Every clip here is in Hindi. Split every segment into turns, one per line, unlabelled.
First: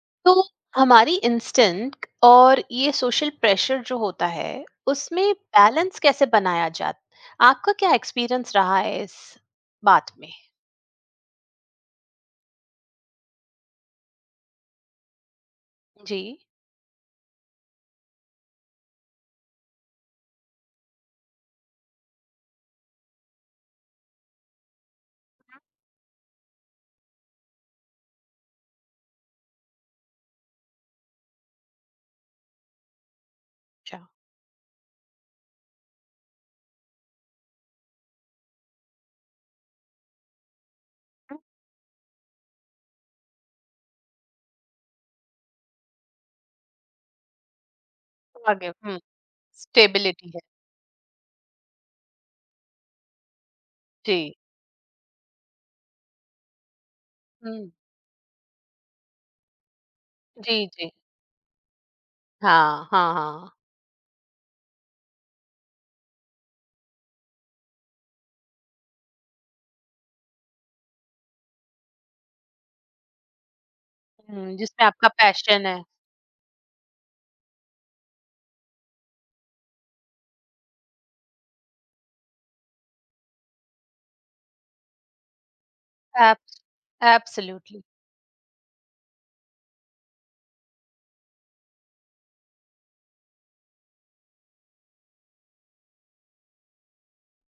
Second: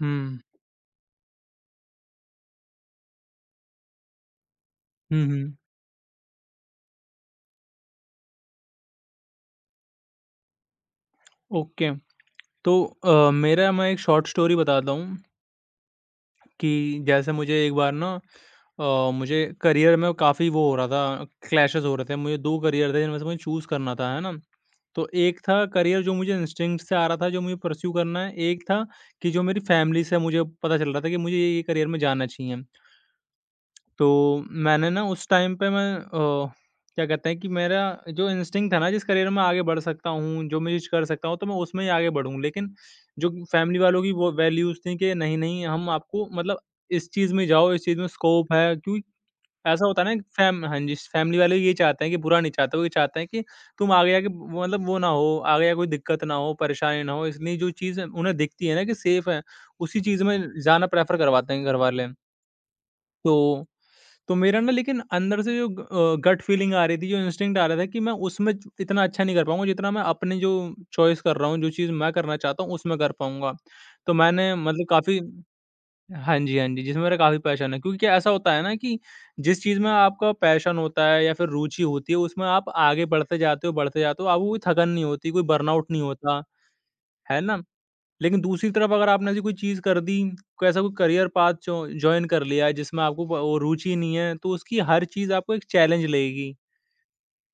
हुँ।
तो हमारी इंस्टेंट और ये सोशल प्रेशर जो होता है
हुँ,
उसमें
हुँ।
बैलेंस कैसे बनाया जाता, आपका क्या एक्सपीरियंस रहा है इस बात में?
ओके। तो मेरा मैं एक शॉर्ट स्टोरी बताता हूँ
जी।
कि जैसे मुझे एक बार ना अ, मुझे करियर में काफ़ी वो हो रहा था, क्लैशेस हो रहे थे। मुझे 2 करियर थे जिनमें से मुझे चूज़ करना था, है ना? तो एक था करियर जो मुझे इंस्टिंक्ट से आ रहा था, जो मुझे परस्यू करना है। एक था कि जो मेरी फैमिली से मुझे पता चल रहा था कि मुझे ये करियर में जाना चाहिए।
अच्छा।
तो मैंने ना उस टाइम पे मैं क्या कहते हैं कि मेरा जो इंस्टिंक्ट था ना जिस करियर में आगे बढ़ सकता हूँ, जो मैं चीज़ कर सकता हूँ
हम्म,
तो मैं उसमें ही आगे बढ़ूँ। लेकिन जो फैमिली वालों की वो वैल्यूज़ थी कि नहीं, नहीं हम आपको मतलब इस चीज़ में जाओ, इस चीज़ में स्कोप
आगे।
है क्योंकि ऐसा होता है ना
स्टेबिलिटी है।
फैम हाँ जी, फैमिली वाले ये चाहते हैं कि बुरा नहीं चाहते, वो ये चाहते हैं कि तुम आगे
जी।
जाके मतलब वो ना हो, आगे जाके कोई दिक्कत ना हो, परेशानी ना हो। इसलिए
हम्म।
जो चीज़ उन्हें दिखती है ना कि सेफ है, उसी चीज़ में
जी,
जाना
जी।
प्रेफ़र करवाते हैं घर वाले।
हाँ, हाँ, हाँ।
तो तो मेरा ना लेकिन अंदर से जो गट फीलिंग आ रही थी, जो इंस्टिंक्ट आ रहा था कि मैं उसमें ज इतना अच्छा नहीं कर पाऊँगा, जितना मैं अपने जो चॉइस कर रहा हूँ, जो चीज़ मैं करना चाहता हूँ, उसमें कर पाऊँगा। तो मैंने
जिसमें
मतलब
आपका
काफ़ी
पैशन है।
हाँ जी, हाँ जी, जिसमें मेरा काफ़ी पैशन है क्योंकि ऐसा होता है ना कि जिस चीज़ में आपका पैशन होता है या फिर रुचि होती है, उसमें आप आगे बढ़ते जाते हो, आपको कोई थकन नहीं होती, कोई बर्नआउट नहीं होता, है ना?
एब्सोल्युटली।
लेकिन दूसरी तरफ अगर आपने ऐसी कोई चीज़ कर दी, कोई ऐसा कोई करियर पाथ जो जॉइन कर लिया है जिसमें आपको ब वो रुचि नहीं है, तो उसकी हर चीज़ आपको एक चैलेंज लगेगी,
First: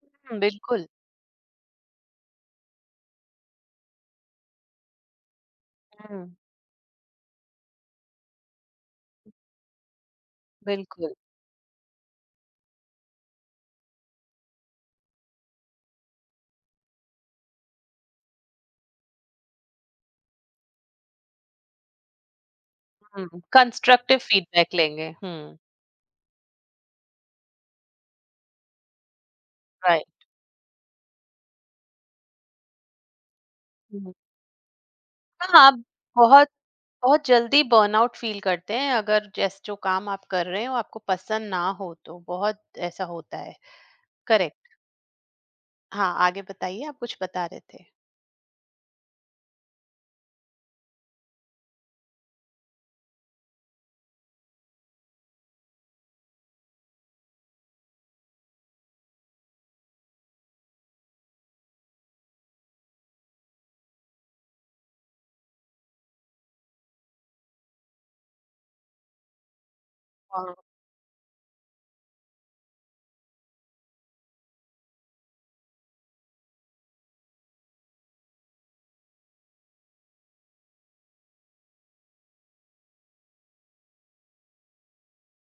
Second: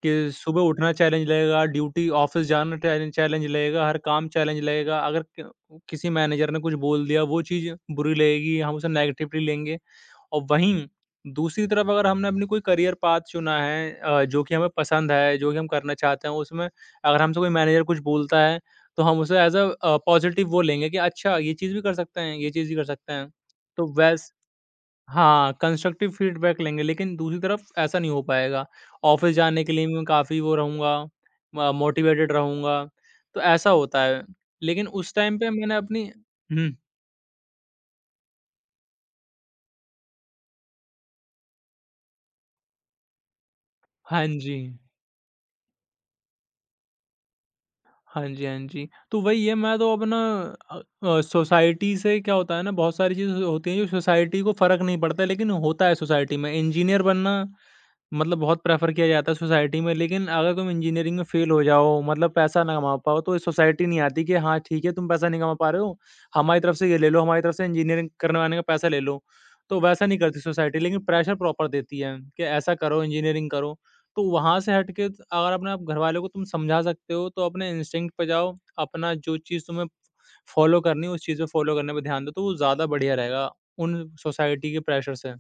कि सुबह
बिल्कुल।
उठना चैलेंज लगेगा, ड्यूटी ऑफ़िस जाना चैलेंज चैलेंज लगेगा, हर काम चैलेंज लगेगा। अगर क किसी
हम्म,
मैनेजर ने कुछ बोल दिया, वो चीज़ बुरी लगेगी, हम उसे नेगेटिवली लेंगे। और वहीं
बिल्कुल।
दूसरी तरफ अगर हमने अपनी कोई करियर पाथ चुना है जो कि हमें पसंद है, जो कि हम करना चाहते हैं, उसमें अगर हमसे कोई मैनेजर कुछ बोलता है, तो हम उसे एज़ अ पॉज़िटिव वो लेंगे कि अच्छा ये चीज़ भी कर सकते हैं, ये चीज़ भी कर सकते हैं। तो
कंस्ट्रक्टिव
वैस
फीडबैक लेंगे।
हाँ,
हम्म।
कंस्ट्रक्टिव फीडबैक लेंगे, लेकिन दूसरी तरफ ऐसा नहीं हो पाएगा। ऑफ़िस जाने के लिए भी मैं
राइट।
काफ़ी वो रहूँगा, म मोटिवेटेड रहूँगा, तो ऐसा होता है। लेकिन उस टाइम पे
हाँ, आप
मैंने अपनी
बहुत
हुँ,
बहुत जल्दी बर्नआउट फील करते हैं अगर जैस जो काम आप कर रहे हो आपको पसंद ना हो तो, बहुत ऐसा होता है।
हाँ जी।
करेक्ट। हाँ, आगे बताइए, आप कुछ बता रहे थे।
हाँ जी, हाँ जी। तो वही है मैं तो अपना सोसाइटी से क्या होता है ना बहुत सारी चीज़ें होती हैं जो सोसाइटी को फ़र्क नहीं पड़ता है लेकिन होता है सोसाइटी में। इंजीनियर बनना मतलब बहुत प्रेफ़र किया जाता है सोसाइटी में, लेकिन अगर तुम इंजीनियरिंग में फ़ेल हो जाओ, मतलब पैसा ना कमा पाओ, तो ये सोसाइटी नहीं आती कि हाँ, ठीक है, तुम पैसा नहीं कमा पा रहे हो, हमारी तरफ से ये ले लो, हमारी तरफ से इंजीनियरिंग करने वाले का पैसा ले लो। तो वैसा नहीं करती
हाँ।
सोसाइटी, लेकिन प्रेशर प्रॉपर देती है कि ऐसा करो, इंजीनियरिंग करो। तो वहाँ से हट के अगर अपने आप घरवालों को तुम समझा सकते हो, तो अपने इंस्टिंक्ट पे जाओ, अपना जो चीज़ तुम्हें फ़ॉलो करनी है, उस चीज़ पे फ़ॉलो करने पे ध्यान दो, तो वो ज़्यादा बढ़िया रहेगा उन सोसाइटी के प्रेशर से।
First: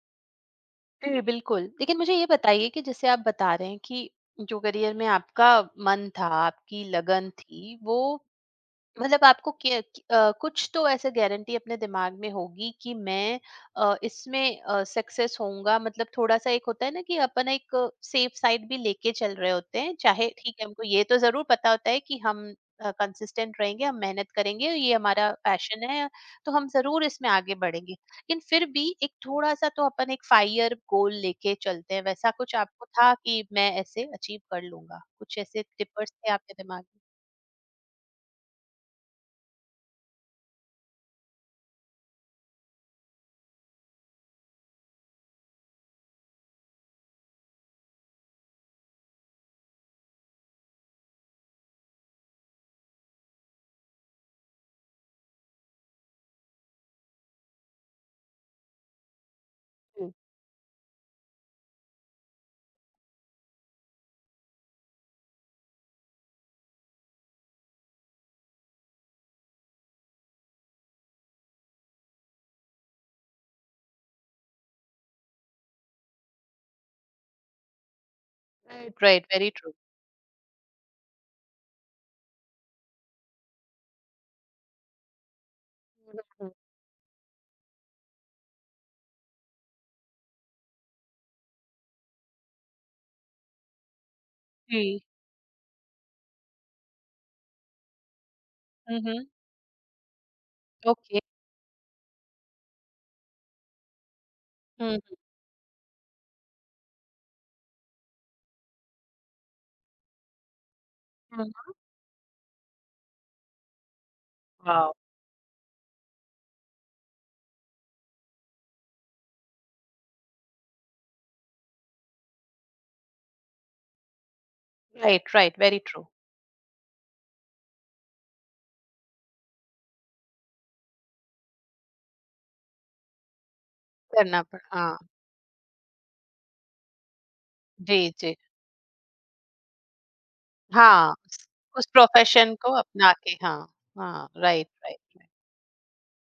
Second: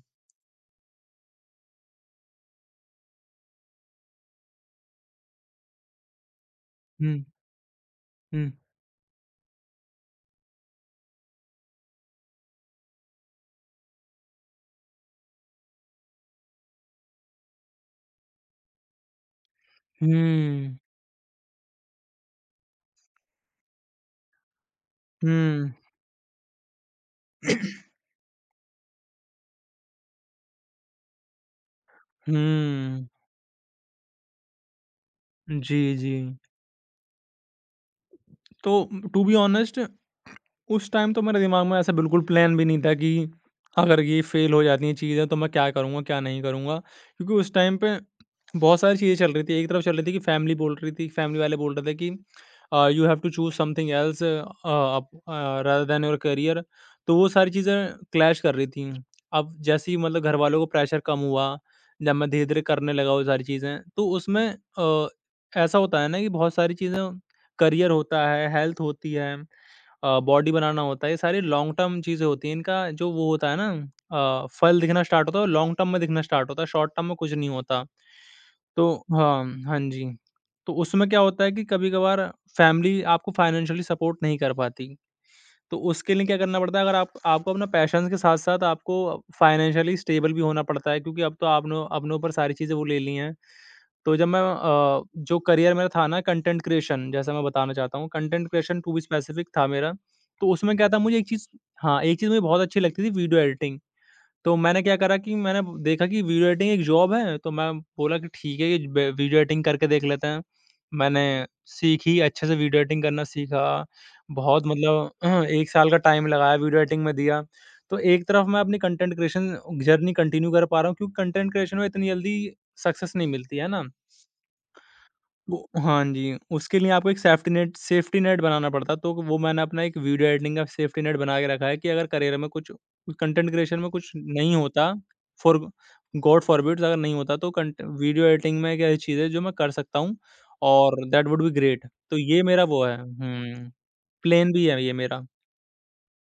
जी, बिल्कुल। लेकिन मुझे ये बताइए कि जैसे आप बता रहे हैं कि जो करियर में आपका मन था, आपकी
हुँ,
लगन थी, वो
हुँ।
मतलब आपको कुछ तो ऐसे गारंटी अपने दिमाग में होगी कि मैं इसमें सक्सेस होऊंगा। मतलब थोड़ा सा एक होता है ना कि अपन एक सेफ साइड भी लेके चल रहे होते हैं, चाहे ठीक है,
हुँ।
हमको ये तो जरूर पता होता है कि हम कंसिस्टेंट रहेंगे, हम मेहनत करेंगे, ये हमारा
हुँ।
पैशन है, तो हम जरूर इसमें आगे बढ़ेंगे। लेकिन फिर भी एक थोड़ा सा तो अपन एक फाइयर गोल लेके चलते हैं। वैसा कुछ आपको
हुँ।
था कि मैं ऐसे अचीव कर लूंगा? कुछ ऐसे
जी,
टिपर्स
जी।
थे आपके दिमाग में?
तो टू बी ऑनेस्ट उस टाइम तो मेरे दिमाग में ऐसा बिल्कुल प्लान भी नहीं था कि अगर ये फेल हो जाती हैं चीज़ें तो मैं क्या करूँगा, क्या नहीं करूँगा? क्योंकि उस टाइम पे बहुत सारी चीज़ें चल रही थी। एक तरफ चल रही थी कि फैमिली वाले बोल रहे थे कि you have to choose something else up uh, rather than your career. तो वो सारी चीज़ें क्लैश कर रही थी। अब जैसे ही मतलब घर वालों को प्रेशर कम हुआ, जब मैं धीरे-धीरे करने लगा वो सारी चीज़ें, तो उसमें अ, ऐसा होता है ना कि बहुत सारी चीज़ें करियर होता है, हेल्थ होती है बॉडी बनाना होता है, ये सारी लॉन्ग टर्म चीज़ें होती हैं। इनका जो वो होता है ना फल दिखना स्टार्ट होता है और लॉन्ग टर्म में दिखना स्टार्ट होता है, शॉर्ट टर्म में कुछ नहीं होता। तो
राइट, राइट, वेरी
हाँ,
ट्रू।
हाँ जी। तो उसमें क्या होता है कि कभी-कभार फैमिली आपको फाइनेंशियली सपोर्ट नहीं कर पाती। तो उसके लिए क्या
बिल्कुल,
करना पड़ता है, अगर आप आपको अपना पैशन के साथ-साथ आपको फाइनेंशियली स्टेबल भी होना पड़ता है क्योंकि अब तो आपने अपने ऊपर सारी चीज़ें वो ले ली हैं। तो जब मैं
जी।
जो करियर मेरा था ना कंटेंट क्रिएशन जैसा मैं बताना चाहता हूँ, content creation to
hmm,
be
hmm.
Specific था मेरा। तो उसमें क्या था
ओके।
मुझे एक चीज़ हाँ, एक चीज़ मुझे बहुत अच्छी लगती थी वीडियो एडिटिंग। तो मैंने क्या
हुँ,
करा कि मैंने देखा कि वीडियो एडिटिंग एक जॉब है, तो मैं बोला कि ठीक है, ये ब वीडियो एडिटिंग करके देख लेते हैं। मैंने
हुँ, हुँ।
सीखी, अच्छे से वीडियो एडिटिंग करना सीखा। बहुत
वाओ!
मतलब 1 साल का टाइम लगाया वीडियो एडिटिंग में दिया। तो एक तरफ मैं अपनी कंटेंट क्रिएशन जर्नी कंटिन्यू कर पा रहा हूँ क्योंकि कंटेंट क्रिएशन में इतनी जल्दी सक्सेस नहीं मिलती, है ना?
राइट, राइट,
वो
वेरी ट्रू।
हाँ जी, उसके लिए आपको एक सेफ्टी नेट बनाना पड़ता तो वो मैंने अपना एक वीडियो एडिटिंग का सेफ्टी नेट बना के रखा है कि अगर करियर में कुछ कंटेंट क्रिएशन में कुछ
करना
नहीं
पड़
होता
हाँ,
फॉर गॉड फॉरबिड्स अगर नहीं होता तो कंट
जी,
वीडियो
जी।
एडिटिंग में एक ऐसी चीज़ है जो मैं कर सकता हूँ और
हाँ,
दैट वुड बी
उस
ग्रेट। तो ये
प्रोफ़ेशन
मेरा
को
वो है
अपना के। हाँ, हाँ,
प्लान भी
राइट,
है ये
राइट,
मेरा।
Right.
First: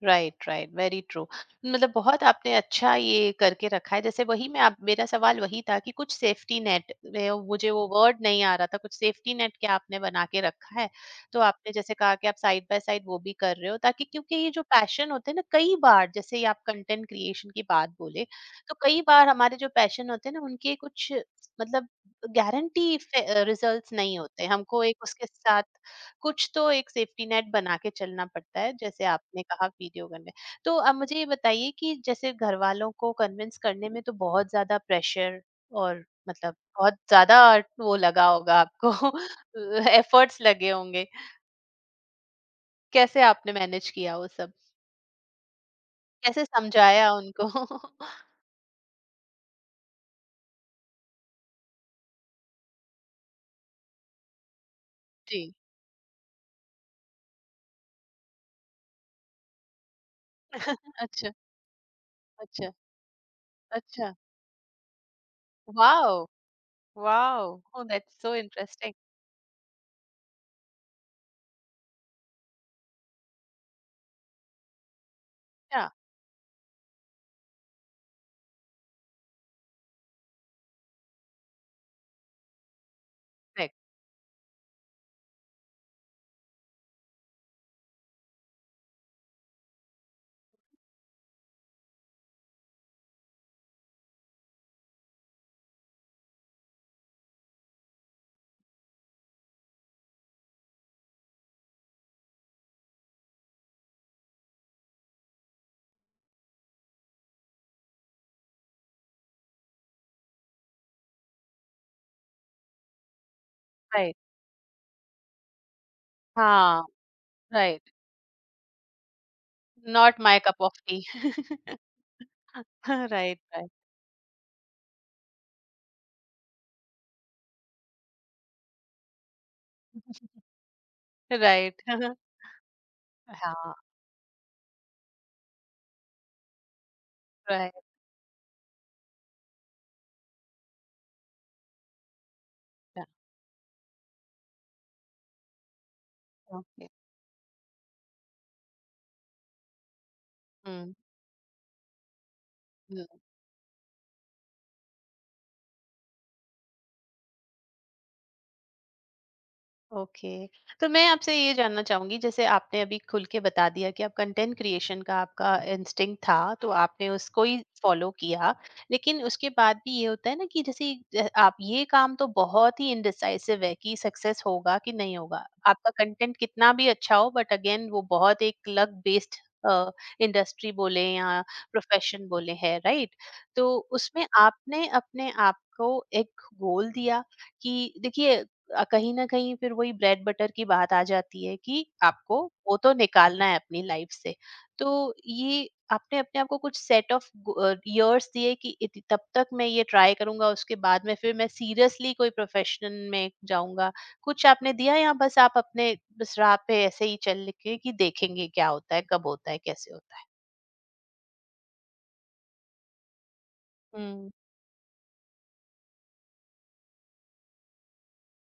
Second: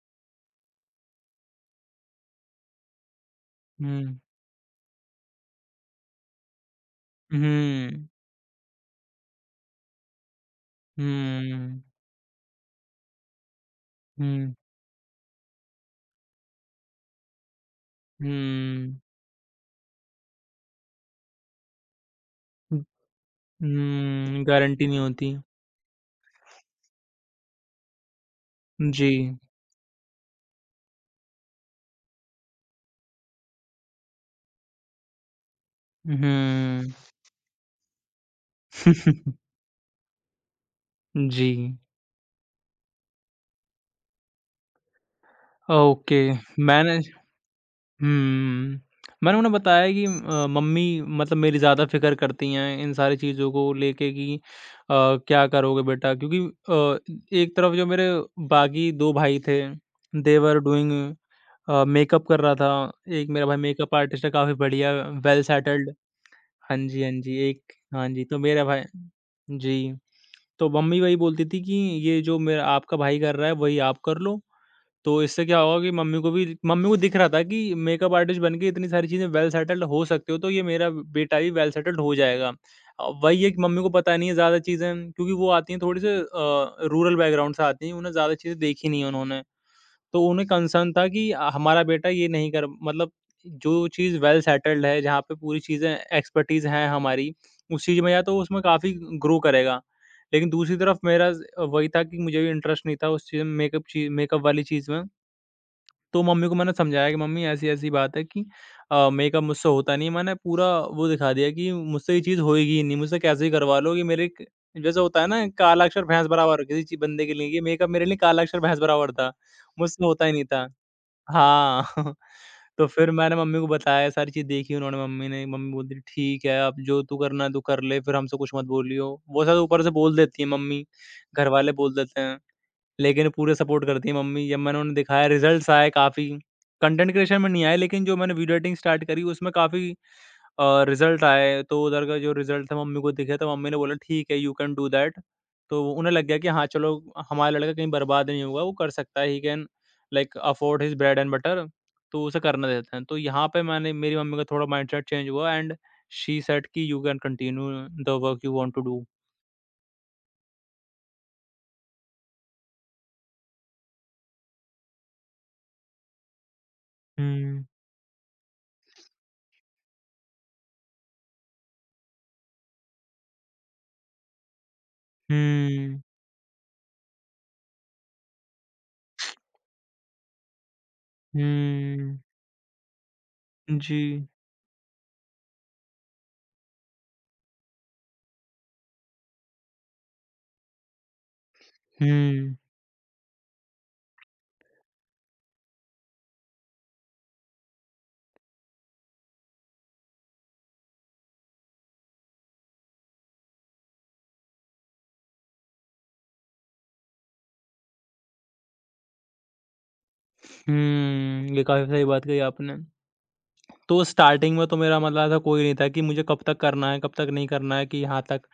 Right, right, very true. मतलब बहुत आपने अच्छा ये करके रखा है।
हुँ,
जैसे वही मैं, आप, मेरा सवाल वही था कि कुछ सेफ्टी नेट, मुझे वो
हुँ,
वर्ड नहीं आ रहा था, कुछ सेफ्टी नेट क्या आपने बना के रखा है। तो आपने
हुँ,
जैसे कहा कि आप साइड बाय साइड वो भी कर रहे हो, ताकि क्योंकि ये
हुँ,
जो पैशन होते हैं ना, कई बार, जैसे ये आप कंटेंट क्रिएशन की बात बोले, तो कई
हुँ,
बार हमारे जो पैशन होते हैं ना उनके कुछ मतलब
हुँ,
गारंटी रिजल्ट्स नहीं होते हमको,
गारंटी नहीं
एक उसके
होती।
साथ कुछ तो एक सेफ्टी नेट बना के चलना पड़ता है, जैसे
जी,
आपने कहा वीडियो करने। तो अब मुझे ये बताइए कि जैसे घर वालों को कन्विंस करने में तो बहुत ज्यादा प्रेशर और मतलब बहुत
हुँ।
ज्यादा वो लगा होगा आपको। एफर्ट्स लगे होंगे,
जी।
कैसे आपने मैनेज किया वो सब,
ओके,
कैसे
मैंने
समझाया उनको?
हुँ, मैंने उन्हें बताया कि मम्मी मतलब मेरी ज़्यादा फ़िक्र करती हैं इन सारी चीज़ों को लेके कि
जी।
क्या करोगे बेटा? क्योंकि एक तरफ जो मेरे बाकी 2 भाई थे, दे वर डूइंग
अच्छा।
मेकअप कर रहा
अच्छा।
था, एक मेरा भाई मेकअप
अच्छा।
आर्टिस्ट है काफ़ी बढ़िया, वेल सेटल्ड
वाओ।
हाँ जी, हाँ जी,
वाओ।
एक
ओह,
हाँ
दैट्स
जी,
सो
तो मेरा भाई
इंटरेस्टिंग।
जी, तो मम्मी वही बोलती थी कि, "ये जो मेरा आपका भाई कर रहा है, वही आप कर लो।" तो इससे क्या होगा
या।
कि मम्मी को दिख रहा था कि मेकअप आर्टिस्ट बन के इतनी सारी चीज़ें वेल सेटल्ड हो सकते हो, तो ये मेरा बेटा भी वेल सेटल्ड हो जाएगा। वही है कि
राइट।
मम्मी को पता नहीं है ज़्यादा चीज़ें क्योंकि वो आती हैं थोड़ी-सी रूरल बैकग्राउंड से आती हैं, उन्हें ज़्यादा चीज़ें देखी नहीं है उन्होंने। तो उन्हें कंसर्न था कि हमारा बेटा ये नहीं कर मतलब जो चीज़ वेल सेटल्ड है, जहाँ पे पूरी चीज़ें एक्सपर्टीज़ है हमारी, उस चीज़ में या तो उसमें काफ़ी ग्रो करेगा। लेकिन दूसरी तरफ मेरा ज़ वही था कि मुझे भी इंटरेस्ट नहीं था उस चीज़ में मेकअप ची मेकअप वाली चीज़ में। तो मम्मी को मैंने समझाया कि मम्मी ऐसी-ऐसी बात है कि मेकअप मुझसे होता नहीं है। मैंने पूरा वो दिखा दिया कि मुझसे ये चीज़ होएगी ही नहीं, मुझसे कैसे ही करवा लोगे
राइट।
मेरे एक जैसे होता है ना काला अक्षर भैंस बराबर
हाँ।
किसी ची बंदे के लिए ये मेकअप
राइट।
मेरे लिए काला अक्षर भैंस बराबर था, मुझसे
नॉट
होता ही
माय
नहीं
कप
था।
ऑफ।
हाँ, तो
हाँ,
फिर मैंने
राइट,
मम्मी को
राइट,
बताया सारी चीज़ देखी उन्होंने मम्मी ने, मम्मी बोलती थी ठीक है अब जो तू करना है तू कर ले, फिर हमसे कुछ मत बोलियो। वो सब ऊपर से बोल देती है मम्मी, घरवाले
राइट।
बोल देते हैं। लेकिन पूरे
हाँ,
सपोर्ट करती है मम्मी। जब मैंने उन्हें दिखाया रिज़ल्ट्स आए काफ़ी, कंटेंट क्रिएशन में नहीं आए
राइट।
लेकिन जो मैंने वीडियो एडिटिंग स्टार्ट करी उसमें काफ़ी रिज़ल्ट आए। तो उधर का जो रिज़ल्ट था मम्मी को दिखे तो मम्मी ने बोला ठीक है यू कैन डू दैट। तो वो- उन्हें लग गया कि हाँ
ओके।
चलो हमारा लड़का कहीं बर्बाद नहीं होगा, वो कर सकता है ही can like afford
hmm,
his bread and butter तो उसे करने देते हैं। तो
हुँ।
यहाँ पे मैंने मेरी मम्मी का थोड़ा माइंडसेट चेंज हुआ एंड शी सेड कि you can continue the work you want to do.
Okay. तो मैं आपसे ये जानना चाहूंगी, जैसे आपने अभी खुल के बता दिया कि आप कंटेंट क्रिएशन का, आपका इंस्टिंक्ट था तो आपने उसको ही
हुँ।
फॉलो किया। लेकिन उसके बाद भी ये होता है ना कि जैसे आप ये काम तो बहुत ही इनडिसाइसिव है कि सक्सेस होगा कि नहीं होगा, आपका
हुँ।
कंटेंट कितना भी अच्छा हो बट अगेन वो बहुत एक लक बेस्ड इंडस्ट्री बोले या
हुँ।
प्रोफेशन बोले है, राइट? तो
जी।
उसमें आपने अपने आप को एक गोल दिया कि देखिए कहीं न कहीं फिर वही ब्रेड बटर की बात आ जाती है कि आपको
हुँ।
वो तो निकालना है अपनी लाइफ से। तो ये आपने अपने आप को कुछ सेट ऑफ गो इयर्स दिए कि इत तब तक मैं ये ट्राई करूँगा, उसके बाद में फिर मैं सीरियसली कोई प्रोफ़ेशन में जाऊँगा। कुछ आपने दिया, या बस आप अपने बस राह पे ऐसे ही चल के कि देखेंगे क्या होता है, कब होता है, कैसे होता है?
हुँ, ये काफ़ी सही बात कही आपने। तो
हुँ,
स्टार्टिंग में तो मेरा मतलब ऐसा कोई नहीं था कि मुझे कब तक करना है, कब तक नहीं करना है कि यहाँ तक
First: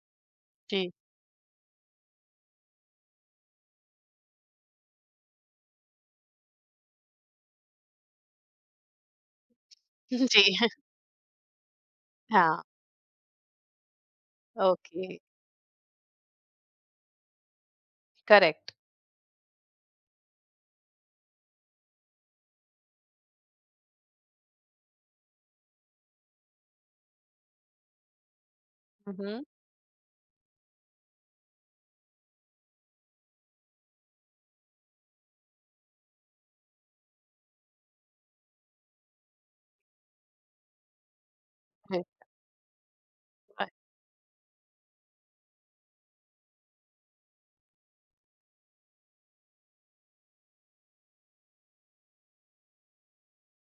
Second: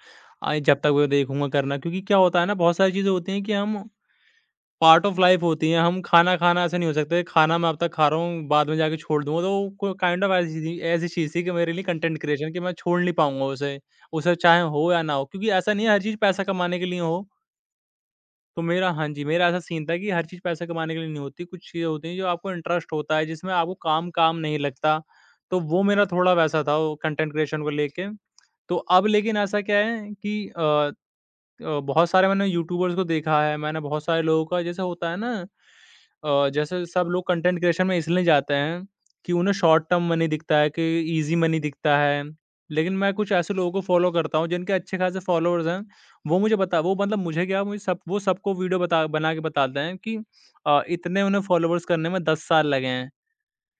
आए जब
जी।
तक मैं देखूँगा करना क्योंकि क्या होता है ना बहुत सारी चीज़ें होती हैं कि हम पार्ट ऑफ लाइफ होती हैं, हम खाना-खाना ऐसे नहीं हो सकता कि खाना मैं अब तक खा रहा हूँ, बाद में जाके छोड़ दूँगा तो कोई काइंड ऑफ
जी,
ऐसी चीज़ थी कि मेरे लिए कंटेंट क्रिएशन कि
हाँ,
मैं छोड़ नहीं पाऊँगा उसे। उसे चाहे हो या
ओके,
ना हो, क्योंकि ऐसा नहीं है हर चीज़ पैसा कमाने के लिए हो। तो
करेक्ट।
मेरा हाँ जी, मेरा ऐसा सीन था कि हर चीज़ पैसा कमाने के लिए नहीं होती, कुछ चीज़ें होती हैं जो आपको इंटरेस्ट होता है, जिसमें आपको काम काम नहीं लगता। तो वो मेरा थोड़ा वैसा था वो कंटेंट क्रिएशन को लेके। तो अब
हुँ,
लेकिन
हुँ,
ऐसा क्या है कि बहुत सारे मैंने यूट्यूबर्स को देखा है, मैंने बहुत सारे लोगों का जैसे होता है ना जैसे सब लोग कंटेंट क्रिएशन में इसलिए जाते हैं कि उन्हें शॉर्ट टर्म मनी दिखता है, कि ईज़ी मनी दिखता
राइट,
है। लेकिन मैं कुछ ऐसे लोगों को फ़ॉलो करता हूँ जिनके अच्छे ख़ासे फ़ॉलोअर्स हैं, वो मुझे बता वो मतलब मुझे क्या मुझे सब वो सबको वीडियो बता बना के बताते हैं कि इतने उन्हें फ़ॉलोवर्स करने में 10 साल लगे हैं।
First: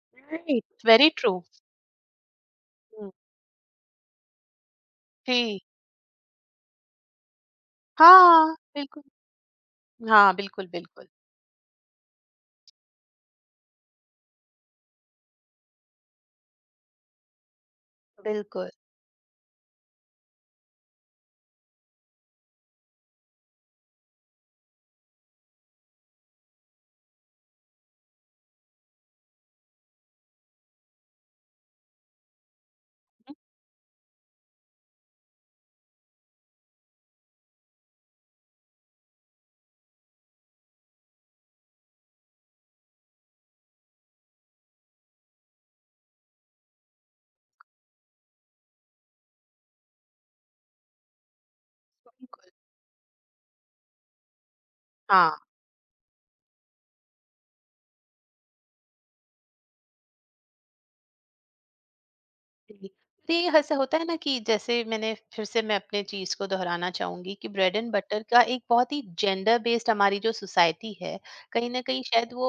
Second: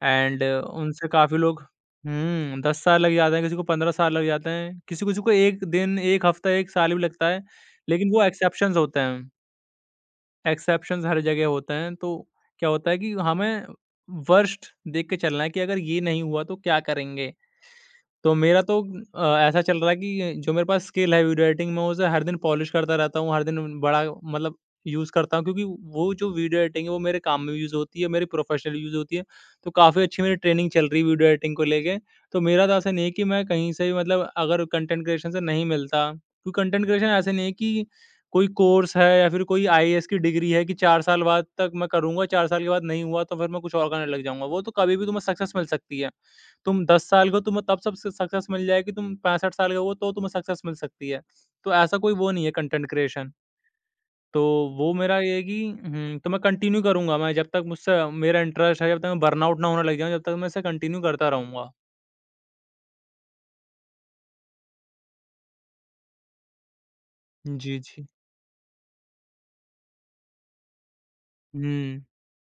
एंड
राइट, वेरी
उनसे
ट्रू।
काफ़ी लोग 10 साल
हुँ,
लग जाते हैं, किसी को 15 साल लग जाते हैं, किसी-किसी को
जी।
1 दिन, 1 हफ्ता, 1 साल भी लगता है, लेकिन वो
हाँ,
एक्सेप्शंस होते
बिल्कुल।
हैं।
हाँ, बिल्कुल,
एक्सेप्शंस
बिल्कुल।
हर जगह होते हैं। तो क्या होता है कि हमें वर्स्ट देख के चलना है कि अगर ये नहीं हुआ तो क्या करेंगे? तो मेरा
बिल्कुल,
तो ऐसा चल रहा है कि जो मेरे पास स्किल है वीडियो एडिटिंग में, उसे हर दिन पॉलिश करता रहता हूँ, हर दिन बड़ा मतलब यूज़ करता हूँ, क्योंकि वो जो वीडियो एडिटिंग है वो मेरे काम में यूज़ होती है, मेरी प्रोफेशनल यूज़ होती है। तो काफ़ी अच्छी मेरी ट्रेनिंग चल रही है वीडियो एडिटिंग को लेके। तो मेरा तो ऐसा नहीं है कि मैं कहीं से भी मतलब अगर कंटेंट क्रिएशन से नहीं मिलता, क्योंकि कंटेंट क्रिएशन ऐसा नहीं है कि कोई कोर्स है या फिर कोई आईएएस की डिग्री है कि 4 साल बाद तक मैं करूँगा, 4 साल के बाद नहीं हुआ तो फिर मैं कुछ और करने लग जाऊँगा। वो तो कभी भी तुम्हें सक्सेस मिल सकती है। तुम 10 साल के हो, तुम्हें तब सब सक्सेस मिल जाएगी, तुम 65 साल के हो तो तुम्हें सक्सेस मिल सकती है। तो ऐसा कोई वो नहीं
बिल्कुल।
है कंटेंट क्रिएशन। तो वो मेरा ये है
हाँ।
कि तो मैं कंटिन्यू करूँगा, मैं जब तक मुझसे मेरा इंटरेस्ट है, जब तक मैं बर्नआउट ना होने लग जाऊँ, जब तक मैं इसे कंटिन्यू करता रहूँगा।
जी। तो ये ऐसा होता है ना कि जैसे मैंने फिर से, मैं अपने चीज को दोहराना चाहूंगी कि ब्रेड
जी,
एंड
जी।
बटर का एक बहुत ही जेंडर बेस्ड हमारी जो सोसाइटी है, कहीं ना कहीं
हुँ।
शायद वो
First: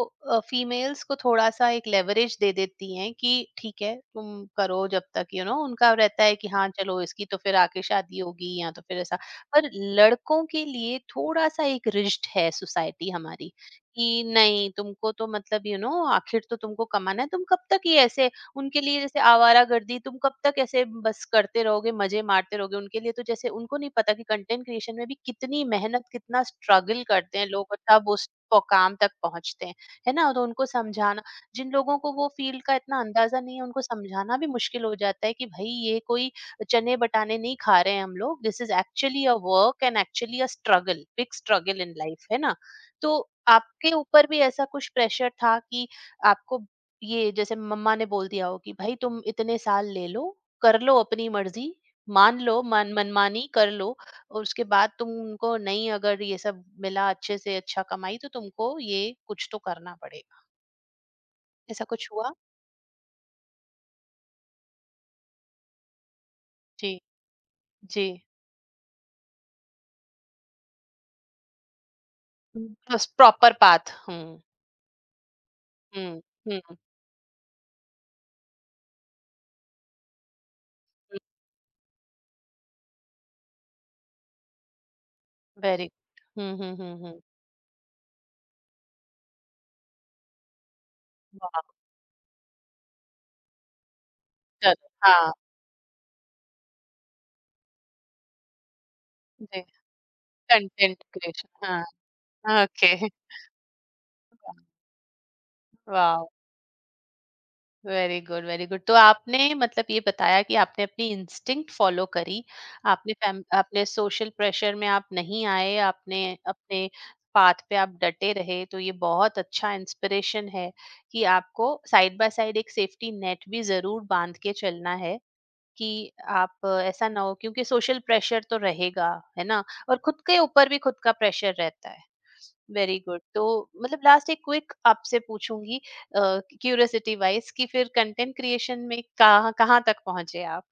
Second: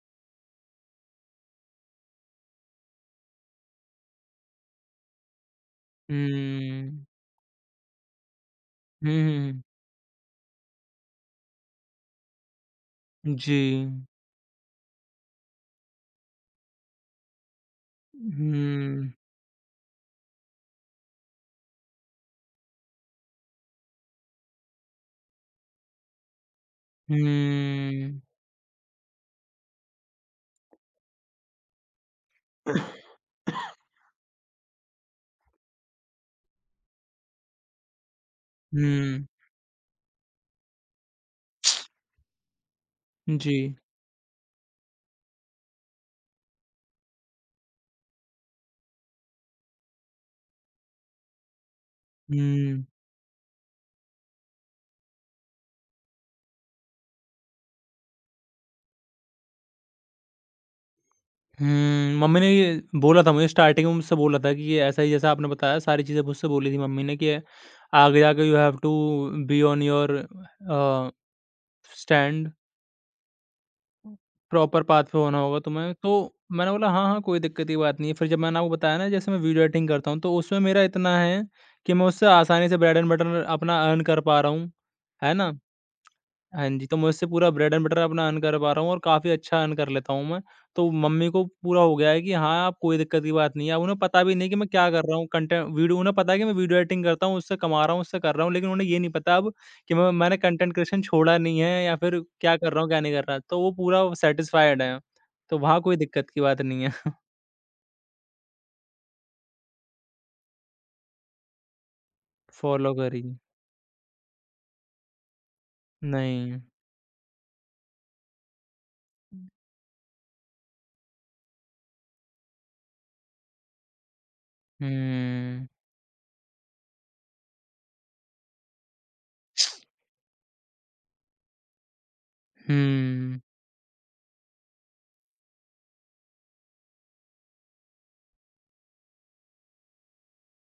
फीमेल्स को थोड़ा सा एक लेवरेज दे देती हैं कि ठीक है, तुम करो, जब तक, उनका रहता है कि हाँ चलो,
हुँ।
इसकी तो फिर आके शादी होगी, या तो फिर
हुँ,
ऐसा।
हुँ।
पर लड़कों के लिए थोड़ा सा एक रिज्ड है सोसाइटी हमारी
जी।
कि नहीं, तुमको तो मतलब, आखिर तो तुमको कमाना है, तुम कब तक ये ऐसे, उनके लिए
हुँ।
जैसे आवारागर्दी, तुम कब तक ऐसे बस करते रहोगे, मज़े मारते रहोगे? उनके लिए तो जैसे उनको नहीं पता कि कंटेंट क्रिएशन में भी कितनी मेहनत, कितना स्ट्रगल करते हैं लोग और तब
हुँ।
उस प काम तक पहुँचते हैं, है ना? तो उनको समझाना, जिन लोगों को वो फ़ील्ड का इतना अंदाज़ा नहीं है, उनको समझाना भी मुश्किल हो जाता है कि भई ये कोई चने-बटाने नहीं खा रहे हैं हम लोग, this is actually
hmm.
A work and actually a struggle, big struggle in life, है ना? तो
जी।
आपके ऊपर भी ऐसा कुछ प्रेशर था कि आपको ये जैसे मम्मा ने बोल दिया हो कि भाई तुम इतने साल ले लो, कर लो अपनी मर्जी, मान लो
हुँ।
मन मनमानी कर लो, और उसके बाद तुमको, नहीं अगर ये सब मिला, अच्छे से अच्छा कमाई, तो तुमको ये कुछ तो करना पड़ेगा? ऐसा कुछ हुआ?
मम्मी ने ये बोला था मुझे स्टार्टिंग में, मुझसे बोला था कि ये ऐसा ही जैसा आपने बताया सारी चीज़ें मुझसे बोली थी
जी।
मम्मी ने कि
जी।
आगे जाके you have to be on your stand
proper path. Hmm,
proper path पे होना होगा तुम्हें। तो
हम्म,
मैंने
हम्म।
बोला हाँ हाँ, कोई दिक्कत की बात नहीं है। फिर जब मैंने आपको बताया ना जैसे मैं वीडियो एडिटिंग करता हूँ, तो उसमें मेरा इतना है कि मैं उससे आसानी से ब्रेड एंड बटर अपना अर्न कर पा रहा हूँ, है ना।
Very good. Hmm, very good. Hmm,
हाँ
हम्म,
जी, तो
हम्म,
मैं
हम्म।
उससे पूरा ब्रेड एंड बटर अपना अर्न कर पा रहा हूँ और काफ़ी अच्छा अर्न कर लेता हूँ मैं। तो मम्मी को
वाह।
पूरा हो गया है कि हाँ, अब कोई दिक्कत की बात नहीं है। अब उन्हें पता भी नहीं कि मैं
चलो,
क्या कर रहा हूँ,
हाँ।
Content video. उन्हें पता है कि मैं वीडियो एडिटिंग करता हूँ, उससे कमा रहा हूँ, उससे कर रहा हूँ। लेकिन उन्हें ये नहीं पता अब
जी।
कि मैंने कंटेंट क्रिएशन
कंटेंट
छोड़ा नहीं
क्रिएशन।
है या
हाँ,
फिर क्या कर रहा हूँ,
ओके।
क्या नहीं कर रहा। तो वो पूरा सैटिस्फाइड हैं, तो वहाँ कोई
वाह।
दिक्कत की बात नहीं है।
Very good, very good. तो आपने मतलब ये बताया कि आपने अपनी इंस्टिंक्ट फ़ॉलो करी।
फ़ॉलो
आपने
करिए।
फैम आपने सोशल प्रेशर में आप नहीं आए, आपने
नहीं।
अपने पाथ पे आप डटे रहे, तो ये बहुत अच्छा इंस्पिरेशन है कि आपको साइड बाय साइड एक सेफ्टी नेट भी ज़रूर बाँध के चलना है
हुँ,
कि आप ऐसा ना हो, क्योंकि सोशल प्रेशर तो रहेगा, है ना, और खुद के ऊपर भी खुद का प्रेशर रहता है। Very good.
हुँ।
तो मतलब लास्ट एक क्विक आपसे पूछूंगी, क्यूरियोसिटी वाइज, कि फिर कंटेंट क्रिएशन में कहाँ कहाँ तक पहुंचे आप?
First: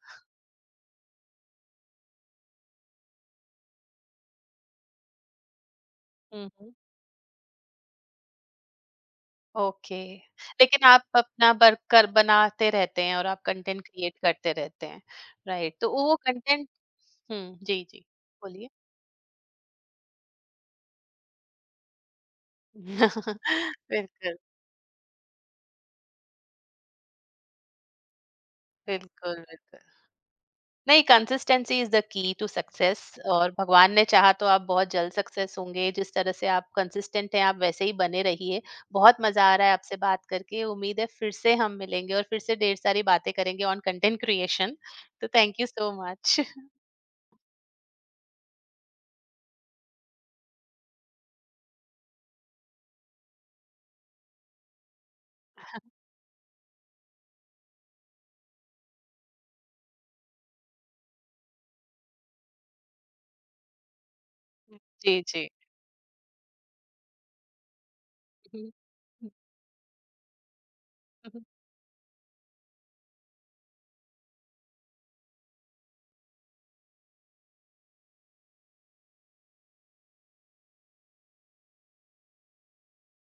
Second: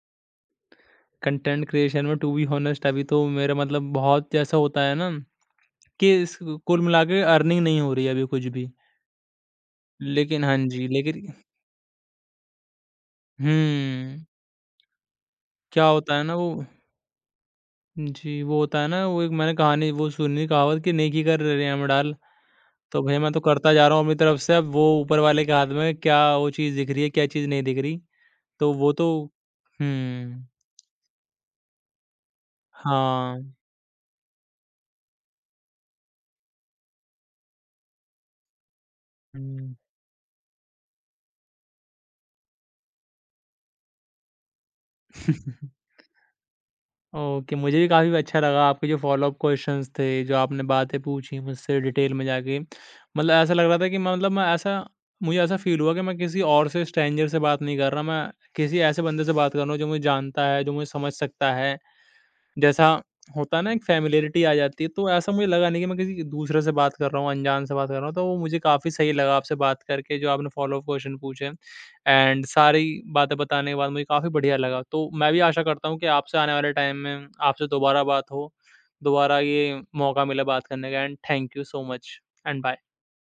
कंटेंट क्रिएशन में टू बी हॉनेस्ट अभी तो मेरा मतलब बहुत जैसा होता है ना कि इस
हम्म, हम्म।
कुल मिला के अर्निंग नहीं हो रही है अभी कुछ भी।
ओके।
लेकिन हाँ
लेकिन
जी,
आप
लेकिन
अपना वर्क कर बनाते रहते हैं और आप कंटेंट क्रिएट
हुँ,
करते रहते हैं, राइट?
क्या
तो वो
होता है ना वो।
कंटेंट। हम्म, जी, जी।
जी, वो
बोलिए।
होता है ना वो एक मैंने कहानी वो सुनी कहावत कि "नेकी कर रेम डाल"। तो भैया मैं तो करता जा रहा हूँ अपनी
बिल्कुल,
तरफ से, अब वो ऊपर वाले के हाथ में क्या वो चीज़ दिख रही है, क्या चीज़ नहीं दिख रही। तो वो तो
बिल्कुल, बिल्कुल,
हुँ,
नहीं, consistency is the key to success.
हाँ।
और भगवान ने चाहा तो आप बहुत जल्द सक्सेस होंगे, जिस तरह से आप कंसिस्टेंट हैं, आप वैसे ही बने रहिए। बहुत मजा आ रहा है
हुँ।
आपसे बात करके। उम्मीद है फिर से हम मिलेंगे और फिर से ढेर सारी बातें करेंगे ऑन कंटेंट क्रिएशन। तो thank you so much.
Okay, मुझे भी काफ़ी अच्छा लगा आपके जो फ़ॉलो-अप क्वेश्चंस थे, जो आपने बातें पूछी मुझसे डिटेल में जाके। मतलब ऐसा लग रहा था कि मैं मतलब मैं ऐसा मुझे ऐसा फ़ील हुआ कि मैं किसी और से स्ट्रेंजर से बात नहीं कर रहा, मैं किसी ऐसे बंदे से बात कर रहा हूँ जो मुझे जानता है, जो मुझे समझ सकता है। जैसा होता है ना, एक फ़ैमिलियरिटी आ जाती है, तो ऐसा मुझे
जी,
लगा नहीं कि मैं किसी दूसरे से बात कर रहा हूँ, अनजान से बात कर रहा हूँ, तो वो मुझे
जी।
काफ़ी सही लगा आपसे बात करके, जो आपने फ़ॉलो अप क्वेश्चन पूछे एंड सारी बातें बताने के बाद मुझे काफ़ी बढ़िया लगा। तो मैं भी आशा करता हूँ कि आपसे आने वाले टाइम में आपसे दोबारा बात हो, दोबारा ये मौका मिले बात करने का and thank you so much and bye.